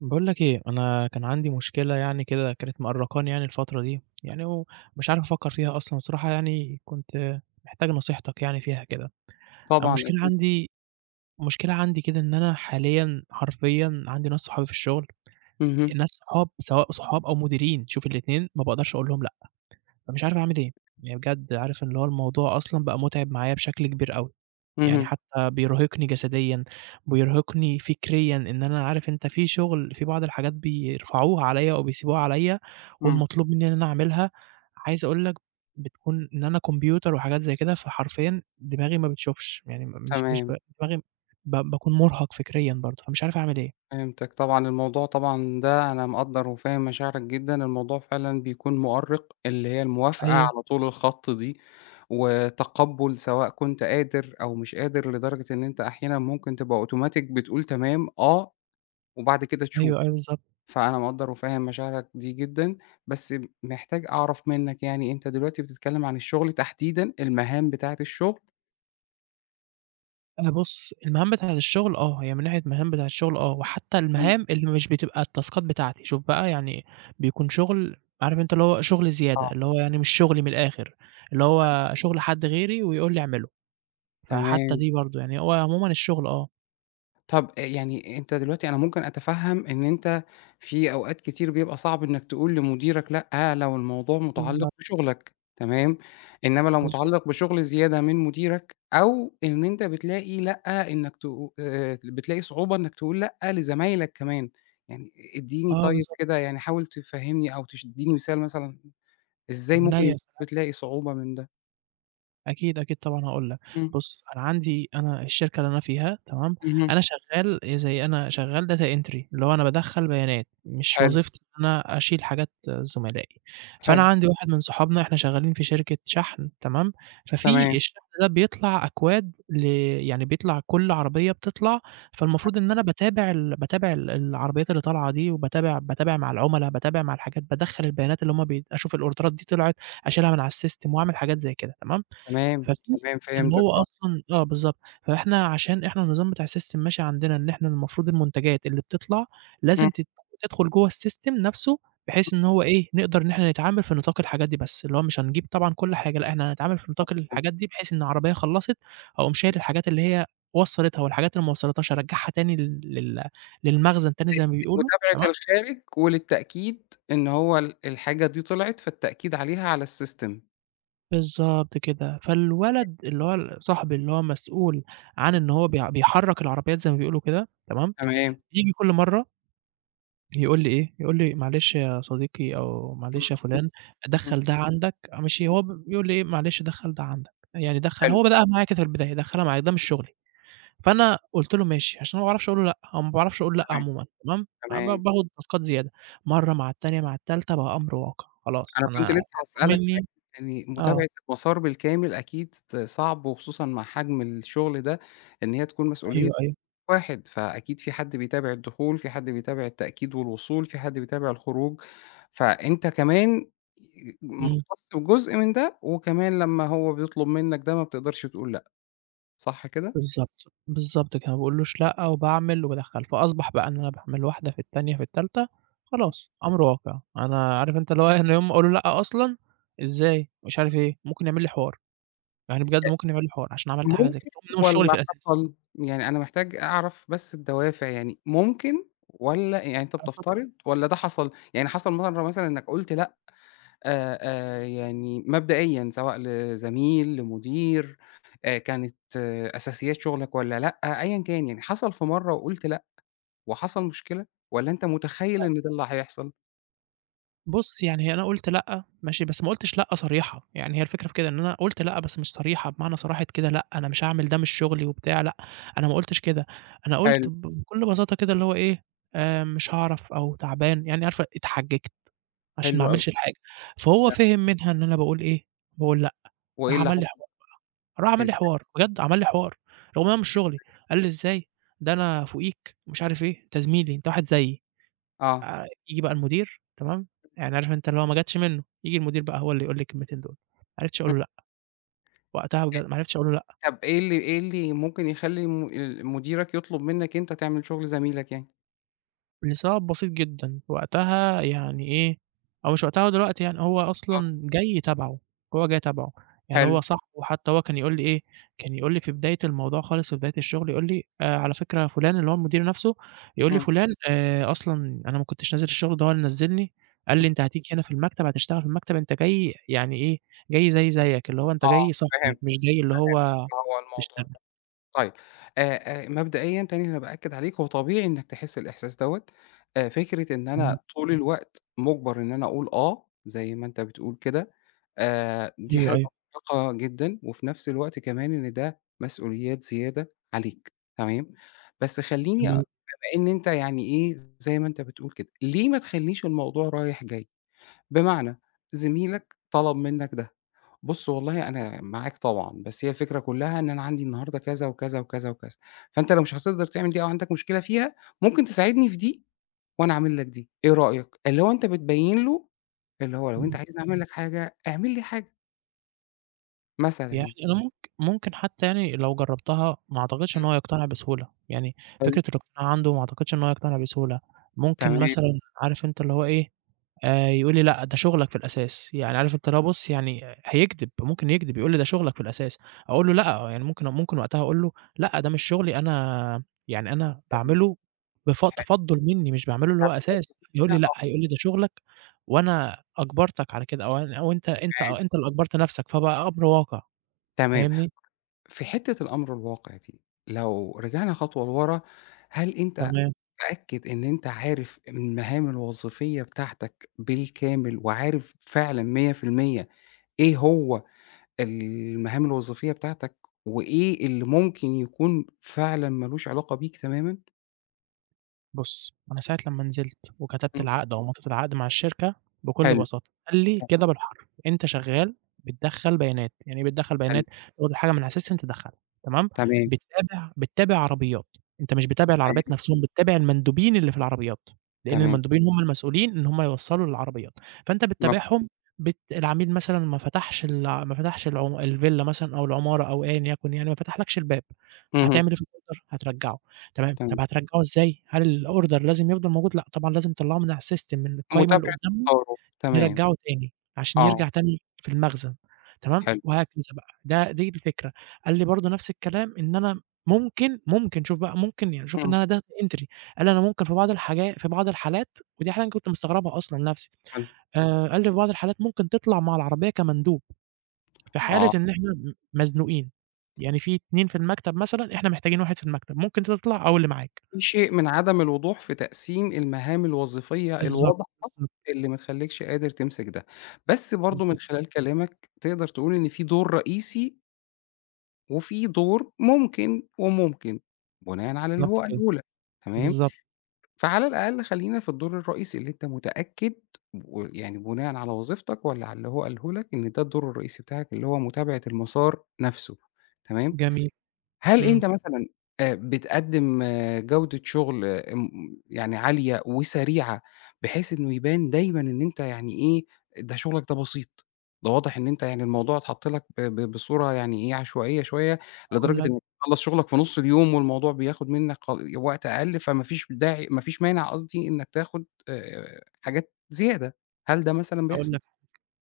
باقول لك إيه، أنا كان عندي مشكلة يعني كده كانت مأرّقاني يعني الفترة دي يعني ومش عارف أفكّر فيها أصلًا بصراحة، يعني كنت محتاج نصيحتك يعني فيها كده. طبعًا المشكلة أكيد. عندي مشكلة عندي كده إن أنا حاليًا حرفيًا عندي ناس صحابي في الشُغل، اهم. ناس صحاب سواء صحاب أو مديرين، شوف الاتنين ما باقدرش أقول لهم لأ، فمش عارف أعمل إيه. يعني بجد عارف اللي هو الموضوع أصلًا بقى مُتعب معايا بشكل كبير أوي. يعني اهم. حتّى بيرهقني جسديًا، بيرهقني فكريًا إن أنا عارف أنت في شُغل في بعض الحاجات بيرفعوها عليّا أو بيسيبوها عليّا إمم. والمطلوب منّي إن أنا أعملها. عايز أقول لك بتكون إن أنا كمبيوتر وحاجات زي كده، فحرفيًا دماغي ما بتشوفش، يعني م مش مش تمام. دماغي ب باكون مُرهق فكريًا برضه، فمش عارف أعمل إيه. فهمتك طبعًا. الموضوع طبعًا ده أنا مقدّر وفاهم مشاعرك جدًا، الموضوع فعلًا بيكون مؤرِّق اللي هي الموافقة أيوه. على طول الخط دي وتقبُّل سواء كنت قادر أو مش قادر لدرجة إن أنت أحيانًا ممكن تبقى أوتوماتيك بتقول تمام، آه، وبعد كده تشوف. أيوه، أيوه، بالضبط. فأنا مقدّر وفاهم مشاعرك دي جدًا، بس محتاج أعرف منّك يعني أنت دلوقتي بتتكلِّم عن الشُغل تحديدًا، المهام بتاعة الشُغل؟ أنا بُص المهام بتاعة الشغل، آه هي من ناحية المهام بتاعة الشغل، آه، وحتى إمم. المهام اللي مش بتبقى التاسكات بتاعتي، شوف بقى يعني بيكون شغل، عارف أنت اللي هو شغل زيادة، آه. اللي هو يعني مش شغلي من الآخر، اللي حلو. هو شغل حد غيري ويقول لي اعمله، فحتى تمام. دي برضه، يعني هو عمومًا الشغل آه. طب أ يعني أنت دلوقتي أنا ممكن أتفهم إن أنت في أوقات كتير بيبقى صعب إنك تقول لمديرك لأ، لو الموضوع مُتعلّق بالضبط. بشغلك، تمام، إنما لو بالضبط. مُتعلّق بشغل زيادة من مديرك، أو إن أنت بتلاقي لأ إنك ت آآ بتلاقي صعوبة إنك تقول لأ لزمايلك كمان، يعني إديني آه، طيب بالضبط. كده، يعني حاول تفهِّمني أو تش اديني مثال مثلًا إزاي من عينيا، ممكن يا سلام. بتلاقي صعوبة من ده؟ أكيد، أكيد طبعًا هاقول لك، إمم. بُص أنا عندي أنا الشركة اللي أنا فيها، تمام؟ اهم. أنا شغال زي أنا شغال data entry اللي هو أنا بادخل بيانات، مش حلو. وظيفتي إن أنا أشيل حاجات زملائي، فأنا حلو. عندي واحد من صُحابنا إحنا شغالين في شركة شحن، تمام؟ تمام. ففي الشحن ده بيطلع أكواد ل يعني بيطلع كل عربية بتطلع تم فالمفروض إن أنا باتابع ال باتابع ال العربيات اللي طالعة دي وباتابع باتابع مع العملاء، باتابع مع الحاجات، بادخل البيانات اللي هُم بي أشوف الأوردرات دي طلعت، أشيلها من على الsystem وأعمل حاجات زي كده تمام، تمام ففي تمام، اللي فهمتك هو آه. أصلًا آه، بالضبط. فإحنا عشان إحنا النظام بتاع الsystem ماشي عندنا إن إحنا المفروض المنتجات اللي بتطلع، إمم. لازم تد تدخل جو الsystem نفسه، بحيث إن امم. هو إيه، نقدر إن إحنا نتعامل في نطاق الحاجات دي بس، اللي هو مش هنجيب طبعًا كل حاجة إحنا هنتعامل في نطاق مفهوم. الحاجات دي، بحيث إن عربية خلّصت، أقوم شايل مفهوم. الحاجات اللي هي وصلّتها، والحاجات اللي ما وصلّتهاش أرجّعها تاني لل للمخزن تاني زي ما ماشي، بيقولوا، تمام؟ متابعة الخارج، وللتأكيد إن هو ال الحاجة دي طلعِت، فالتأكيد عليها على الsystem. بالضبط كده. تمام. فالولد اللي هو ال صاحبي اللي هو مسؤول عن إن هو بي بيحرّك العربيّات زي ما بيقولوا كده، تمام، تمام. بييجي كل مرّة يقول لي إيه، يقول لي: "معلش يا صديقي أو إمم. معلش يا فُلان، إمم. دخّل ده عندك." ماشي، هو ب بيقول إيه: "معلش دخّل ده عندك." يعني دخّل حلو. هو بدأها معايا كده في البداية، "دخّلها معايا." ده مش شُغلي. فأنا قُلت له: "ماشي." عشان ما باعرفش أقول له لأ، أو ما باعرفش أقول لأ تمام. عمومًا تمام، ع ب تمام. باخُد تاسكات زيادة. مرّة، مع التانية، مع التالتة، بقى أمر واقع. خلاص أنا أنا كنت لسّه مطلوب هاسألك منّي عن يعني آه. متابعة المسار بالكامل أكيد ص صعب وخصوصًا مع حجم الشُغل ده، إن هي تكون مسؤولية أيوه، أيوه. واحد، فأكيد في حد بيتابع الدخول، في حد بيتابع التأكيد والوصول، في حد بيتابع الخروج، فأنت كمان ي إمم. مُختّص وجزء من ده وكمان لمّا هو بيطلب منّك ده، ما بتقدرش تقول لأ، صح كده؟ بالضبط، بالضبط كده، ما باقولوش لأ وباعمل وبادخّل، فأصبَح بقى إن أنا باعمل واحدة، في التانية، في التالتة، إمم. خلاص أمر واقع. أنا عارف أنت اللي هو إيه، أنا يوم ما أقول له لأ أصلًا، إزاي ومش عارف إيه، ممكن يعمل لي حوار. يعني بجد أ ممكن يعمل لي حوار عشان عملت حاجة زي كده ممكن وهو مش شُغلي في والّا الأساس. حصل؟ يعني أنا محتاج أعرف بس الدوافع، يعني ممكن والّا يعني أنت آه، اتفضّل. بتفترض والّا ده حصل؟ يعني حصل مَرّة مثلًا إنّك قُلت لأ آآ، آآ يعني مبدئيًا سواء لزميل، لمدير، آآ كانت أساسيات شُغلك والّا لأ أيًا كان، يعني حصل في مرّة وقُلت لأ وحصل مشكلة والّا أنت أ مُتخيّل إن ده اللي هيحصل؟ بُصّ، يعني أنا قُلت: "لأ." ماشي، بس ما قُلتش لأ صريحة، يعني هي الفكرة في كده إن أنا قُلت لأ بس مش صريحة بمعنى صراحة كده لأ أنا مش هاعمل ده مش شُغلي وبتاع، لأ أنا ما قُلتش كده، أنا حلو. قُلت ب بكُلّ بساطة كده اللي هو إيه آآ، مش هاعرف أو تعبان، يعني عارف أ إتحججت عشان ما حلو أوي. أعملش الحاجة، فهو تمام. فِهِم منها إن أنا باقول إيه، باقول لأ، وإيه راح اللي عمل لي حوار حصل؟ بقى راح عمل إز لي حوار، بجد عمل لي حوار، رغم هو مش شُغلي إزاي؟ قال لي: "إزاي، ده أنا فُوقيك." ومش عارف إيه، أنت زميلي أنت واحد زيي آه. آآ، ييجي بقى المدير، تمام؟ يعني عارف أنت اللي هو ما جتش منُّه، ييجي المدير بقى هو اللي يقول لي الكلمتين دُول، ما عرفتش أقول امم. له لأ، وقتها بجد [unintelligible] ما عرفتش أقول له لأ. طَب إيه اللي إيه اللي ممكن يخلّي الم ال مديرك يطلب منّك أنت تعمل شُغل زميلك يعني؟ لسبب بسيط جدًا، وقتها يعني إيه، هو مش وقتها هو دلوقتي يعني، هو آه. أصلًا جاي تبَعُه، هو جاي تبَعُه، يعني حلو. هو صاحبُه، حتى هو كان يقول لي إيه، كان يقول لي في بداية الموضوع خالص في بداية الشغل يقول لي آآ، على فكرة فُلان اللي هو المدير نفسُه، يقول لي: إمم. "فُلان آآ، أصلًا أنا ما كنتش نازل الشغل ده هو اللي نزّلني، قال امم. لي: 'أنت هتيجي هنا في المكتب هتشتغل في المكتب أنت جاي، يعني إيه، جاي زيي زيّك، اللي هو أنت آه، جاي صاحبي، فهمت مش جاي اللي فهمت هو هو الموضوع تشتغل.'" ده طيب، آآ، آآ، مبدئيًا تاني أنا بأكِّد عليك هو طبيعي إنّك تحس الإحساس دَوَّة أ فكرة إن امم. أنا طول الوقت مُجبَر إن أنا اقول آه، زي ما أنت بتقول كده آآ، دي أيوه، حاجة أيوه. مُرهقة جدًا، وفي نفس الوقت كمان إن ده مسؤوليات زيادة عليك، تمام، بس خلّيني أ جميل. بما إن أنت يعني إيه زي ما أنت بتقول كده، ليه ما تخليش الموضوع رايح جاي؟ بمعنى زميلك طَلَب منّك ده، بُصّ والله أنا معاك طبعًا، بس هي الفكرة كلّها إن أنا عندي النهارده كذا وكذا، وكذا، وكذا فأنت لو مش هاتقدر تعمل دي أو عندك مشكلة فيها ممكن تساعدني في دي، وأنا أعمل لك دي، إيه رأيك؟ اللي هو أنت بتبيّن له اللي هو لو أنت إمم. عايزني أعمل لك حاجة، أعمل لي حاجة. مثلًا يعني يعني. أنا ممك ممكن حتّى يعني لو جرّبتها ما اعتقدش امم. إن هو يقتنع بسهولة، يعني فكرة حلو. الاقتناع عنده ما أعتقدش إن هو يقتنع بسهولة، ممكن تمام. مثلًا عارف أنت اللي هو إيه، آآ يقول لي لأ ده شغلك في الأساس، يعني عارف أنت اللي هو بُصّ يعني هيكدب، ممكن يكدب يقول لي ده شغلك في الأساس، أقول له لأ يعني ممكن ممكن وقتها أقول له: "لأ ده مش شغلي أنا يعني أنا تمام، باعمله بف حلو. تفضُّل مني مش باعمله اللي هو أساس،" يقول لي: [unintelligible] "لأ" آه. هيقول لي: "ده شغلك وأنا أجبرتك على كده" أو أن أو أنت أنت تمام. أنت اللي أجبرت نفْسك، فبقى أمر واقع. تمام فاهمني؟ في حتّة الأمر الواقع دي، لو رجعنا خطوة لورا، هل أنت تمام. متأكد إن أنت عارف المهام الوظيفية بتاعتك بالكامل، وعارف فعلًا 100% إيه هو المهام الوظيفية بتاعتك، وإيه اللي ممكن يكون فعلًا ما لوش علاقة بيك تمامًا؟ بُصّ أنا ساعة لمّا نزلت وكتبت إمم. العقد أو مضيت العقد مع الشركة، بكلّ حلو، بساطة قال لي ت كده بالحرف، "أنت شغال بتدخّل بيانات" يعني إيه بتدخّل حلو. بيانات؟ تاخد الحاجة من علي الSystem تدخّلها تمام، تمام. بتتابع بتتابع عربيات، أنت مش بتتابع العربيات تمام. نفْسهم، بتتابع المندوبين اللي في العربيات، لإن تمام. المندوبين هُم المسؤولين إن هُم يوّصلوا للعربيات، فأنت مف بتتابعهم بت العميل مثلًا ما فتحش الع ما فتحش العم الفيلا مثلًا أو العمارة أو أيًا يكن يعني ما فتحلكش الباب، هتعمل اهم. إيه في الOrder؟ هترجّعه، تمام تمام. طب هترجّعوا إزاي؟ هل الOrder لازم يفضل موجود؟ لأ، طبعًا لازم تطلّعه من علي الSystem، من القايمة اللي متابعة قدّامهم آه، تمام، يرّجعوا تاني، عشان آه. يرجع تاني في المخزن، تمام، حلو. وهكذا بقى، ده دي الفكرة، قال لي برضه نفْس الكلام، إن أنا ممكن، ممكن شوف بقى ممكن يعني شوف إن امم. أنا Data entry، قال لي أنا ممكن في بعض الحاجا في بعض الحالات، ودي حاجة أنا كنت مستغربها أصلًا نفْسي حلو. آآ قال لي في بعض الحالات ممكن تطلع مع العربية كمندوب، في حالة آه. إن إحنا م مزنوقين، يعني في 2 في المكتب مثلًا، إحنا محتاجين واحد في المكتب ممكن تطلع أو اللي معاك. في شيء من عدم الوضوح في تقسيم المهام الوظيفية بالضبط، الواضحة، بالضبط. اللي ما تخلّيكش قادر تمسك ده، بس برضه من بالضبط كده. خلال كلامك، تقدر تقول إن في دور رئيسي وفي دور ممكن وممكن، بناءً على اللي هو بالضبط كده. قاله لك، تمام، بالضبط. فعلى الأقل خلّينا في الدور الرئيسي اللي أنت متأكد ويعني بناءً على وظيفتك والّا على اللي هو قاله لك، إن ده الدور الرئيسي بتاعك اللي هو متابعة المسار نفسه، تمام. جميل، هل إمم. أنت مثلًا آآ، بتقدم جودة شغل أم يعني عالية وسريعة بحيث إنه يبان دايمًا إن أنت يعني إيه، ده شغلك ده بسيط، ده واضح إن أنت يعني الموضوع اتحط لك ب ب بصورة يعني إيه، عشوائية شوية، أقول لدرجة لك إنك تخلص شغلك في نص اليوم والموضوع بياخد منك ق وقت أقل فما فيش داعي ما فيش مانع قصدي إنك تاخد آآ، حاجات زيادة. هل ده مثلًا أقول بيحصل؟ لك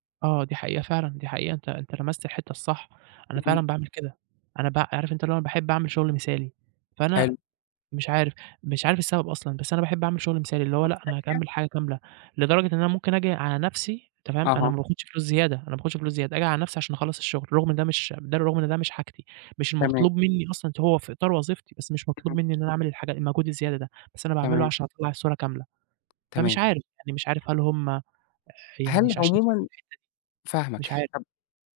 حاجة، آه، دي حقيقة فعلًا، دي حقيقة أنت أنت لمست الحتة الصح، أنا إمم. فعلًا باعمل كده أنا ب عارف أنت اللي هو باحب أعمل شغل مثالي، فأنا حلو مش عارف مش عارف السبب أصلًا، بس أنا باحب أعمل شغل مثالي، اللي هو لأ أنا هاكمل [unintelligible] الحاجة كاملة، لدرجة إن أنا ممكن آجي على نفسي تمام، أنا أها. ماباخدش فلوس زيادة أنا ماباخدش فلوس زيادة، آجي على نفسي عشان أخلص الشغل، رغم إن ده مش ده رغم إن ده مش حاجتي، مش تمام. المطلوب مني أصلًا، هو في إطار وظيفتي بس مش مطلوب اهم. مني إن أنا أعمل الحاجة المجهود الزيادة ده، بس أنا باعمله تمام. عشان أطلّع الصورة كاملة. فمش تمام. عارف، يعني مش عارف هل هم يعني هل مش عشان عمومًا [unintelligible] فاهماك. مش عارف. طب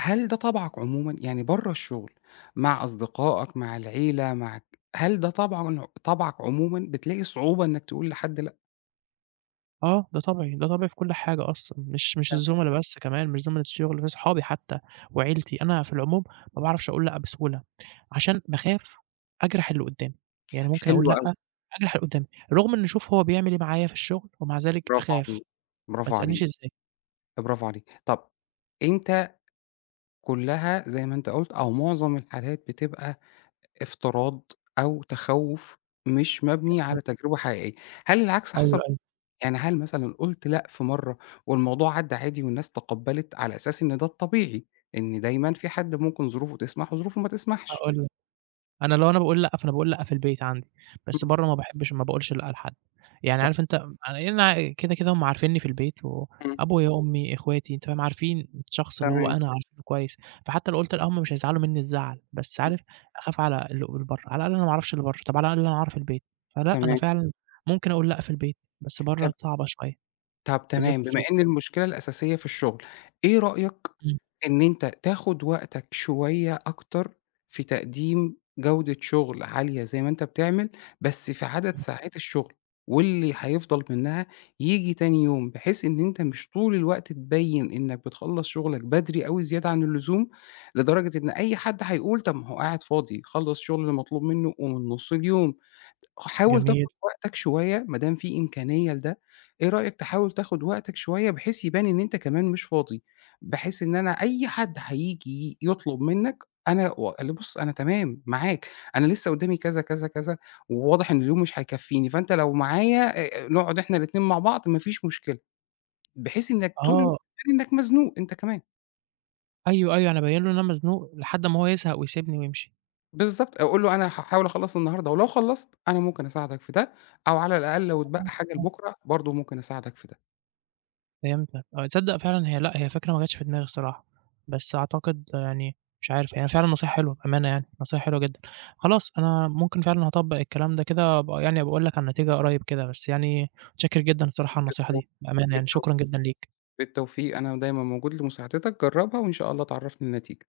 هل ده طبعك عمومًا؟ يعني برّا الشغل مع أصدقائك، مع العيلة، مع ك هل ده طبعًا طبعك عمومًا، بتلاقي صعوبة إنك تقول لحد لأ؟ آه، ده طبعي، ده طبعي في كل حاجة أصلًا، مش مش تمام. الزُمَلا بس كمان، مش زُمَلا الشغل بس، أصحابي حتى وعيلتي، أنا في العموم ما باعرفش أقول لأ بسهولة، عشان باخاف أجرح اللي قدامي، يعني ممكن أقول حلو أوي. لأ، أجرح اللي قدامي. رغم إن شوف هو بيعمل إيه معايا في الشغل، ومع ذلك Bravo أخاف، عليك، Bravo ما تسألنيش عليك، إزاي. Bravo عليك. طَب أنت كلّها زي ما أنت قلُت، أو معظم الحالات بتبقى افتراض أو تخوّف مش مبني على جميل. تجربة حقيقية، هل العكس أيوه، حصل؟ أيوه. يعني هل مثلًا قُلت لأ في مرة والموضوع عدّّى عادي والناس تقبّلِت؟ على أساس إن ده الطبيعي، إن دايمًا في حد ممكن ظروفه تسمح و ظروفه ما تسمحش. هاقول لك، أنا لو أنا باقول لأ، فأنا باقول لأ في البيت عندي، بس امم. برَّا ما باحبش وما باقولش لأ لحد، يعني تم عارف أنت يعني أنا كده، كده هُم عارفينّي في البيت امم. وأبويا، أمي، أخواتي، تمام، عارفين الشخص اللي هو تمام. أنا، عارفينه كويس، فحتى لو قُلت لأ هُم مش حيزعلوا منّي الزعل، بس امم. عارف أخاف على اللي ق برَّا، على الأقل أنا ما أعرفش اللي برَّا، طَب على الأقل أنا أعرف البيت، فلأ أنا تمام. فعلًا ممكن أقول لأ في البيت، بس برَّا طَب صعبة شوية، طَب بالذات تمام، في بما الشغل. إن المشكلة الأساسية في الشغل، إيه رأيك امم. إن أنت تاخد وقتك شوية أكتر في تقديم جودة شغل عالية زي ما أنت بتعمل، بس في عدد امم. ساعات الشغل، واللي حيفضل منها ييجي تاني يوم؟ بحيث إن أنت مش طول الوقت تبين إنك بتخلّص شغلك بدري أوي زيادة عن اللزوم، لدرجة إن أي حد حيقول: طَب ما هو قاعد فاضي، خلّص الشغل المطلوب منه ومن نُص اليوم. حاول جميل. تاخد وقتك شوية، ما دام في إمكانية لده، إيه رأيك تحاول تاخد وقتك شوية، بحيث يبان إن أنت كمان مش فاضي؟ بحيث إن أنا أي حد حييجي يطلب منك، أنا واللي بُص أنا تمام معاك، أنا لسه قدامي كذا، كذا، كذا، وواضح إن اليوم مش هيكفيني، فأنت لو معايا، آآ، نقعد إحنا الاتنين مع بعض ما فيش مشكلة، بحيث إنك طول الوقت آه. كإنك مزنوق أنت كمان. أيوه، أيوه، أنا أبيِّن له إن أنا مزنوق، لحد أمّا هو يزهق ويسيبني ويمشي. بالضبط أو قُل له: "أنا هاحاول أخلّص النهارده، ولو خلّصت أنا ممكن أساعدك في ده، أو- على الأقل- لو اتبقى امم، حاجة امم. لبُكرة، برضه ممكن أساعدك في ده." فهمتك آه، تصدق فعلًا هي لأ، هي فكرة ما جاتش في دماغي الصراحة، بس أعتقد يعني مش عارف يعني هي فعلًا نصيحة حلوة، بأمانة يعني، نصيحة حلوة جدًا. خلاص أنا ممكن فعلًا هاطبّق الكلام ده كده وأبقي يعني أبقي أقول لك على النتيجة قريب كده، بس يعني متشكر جدًا الصراحة على النصيحة بالتو دي، بأمانة يعني، بالتو شكرًا جدًا ليك. بالتوفيق، أنا دايمًا موجود لمساعدتك، جرَّبها، وإن شاء الله تعرّفني النتيجة.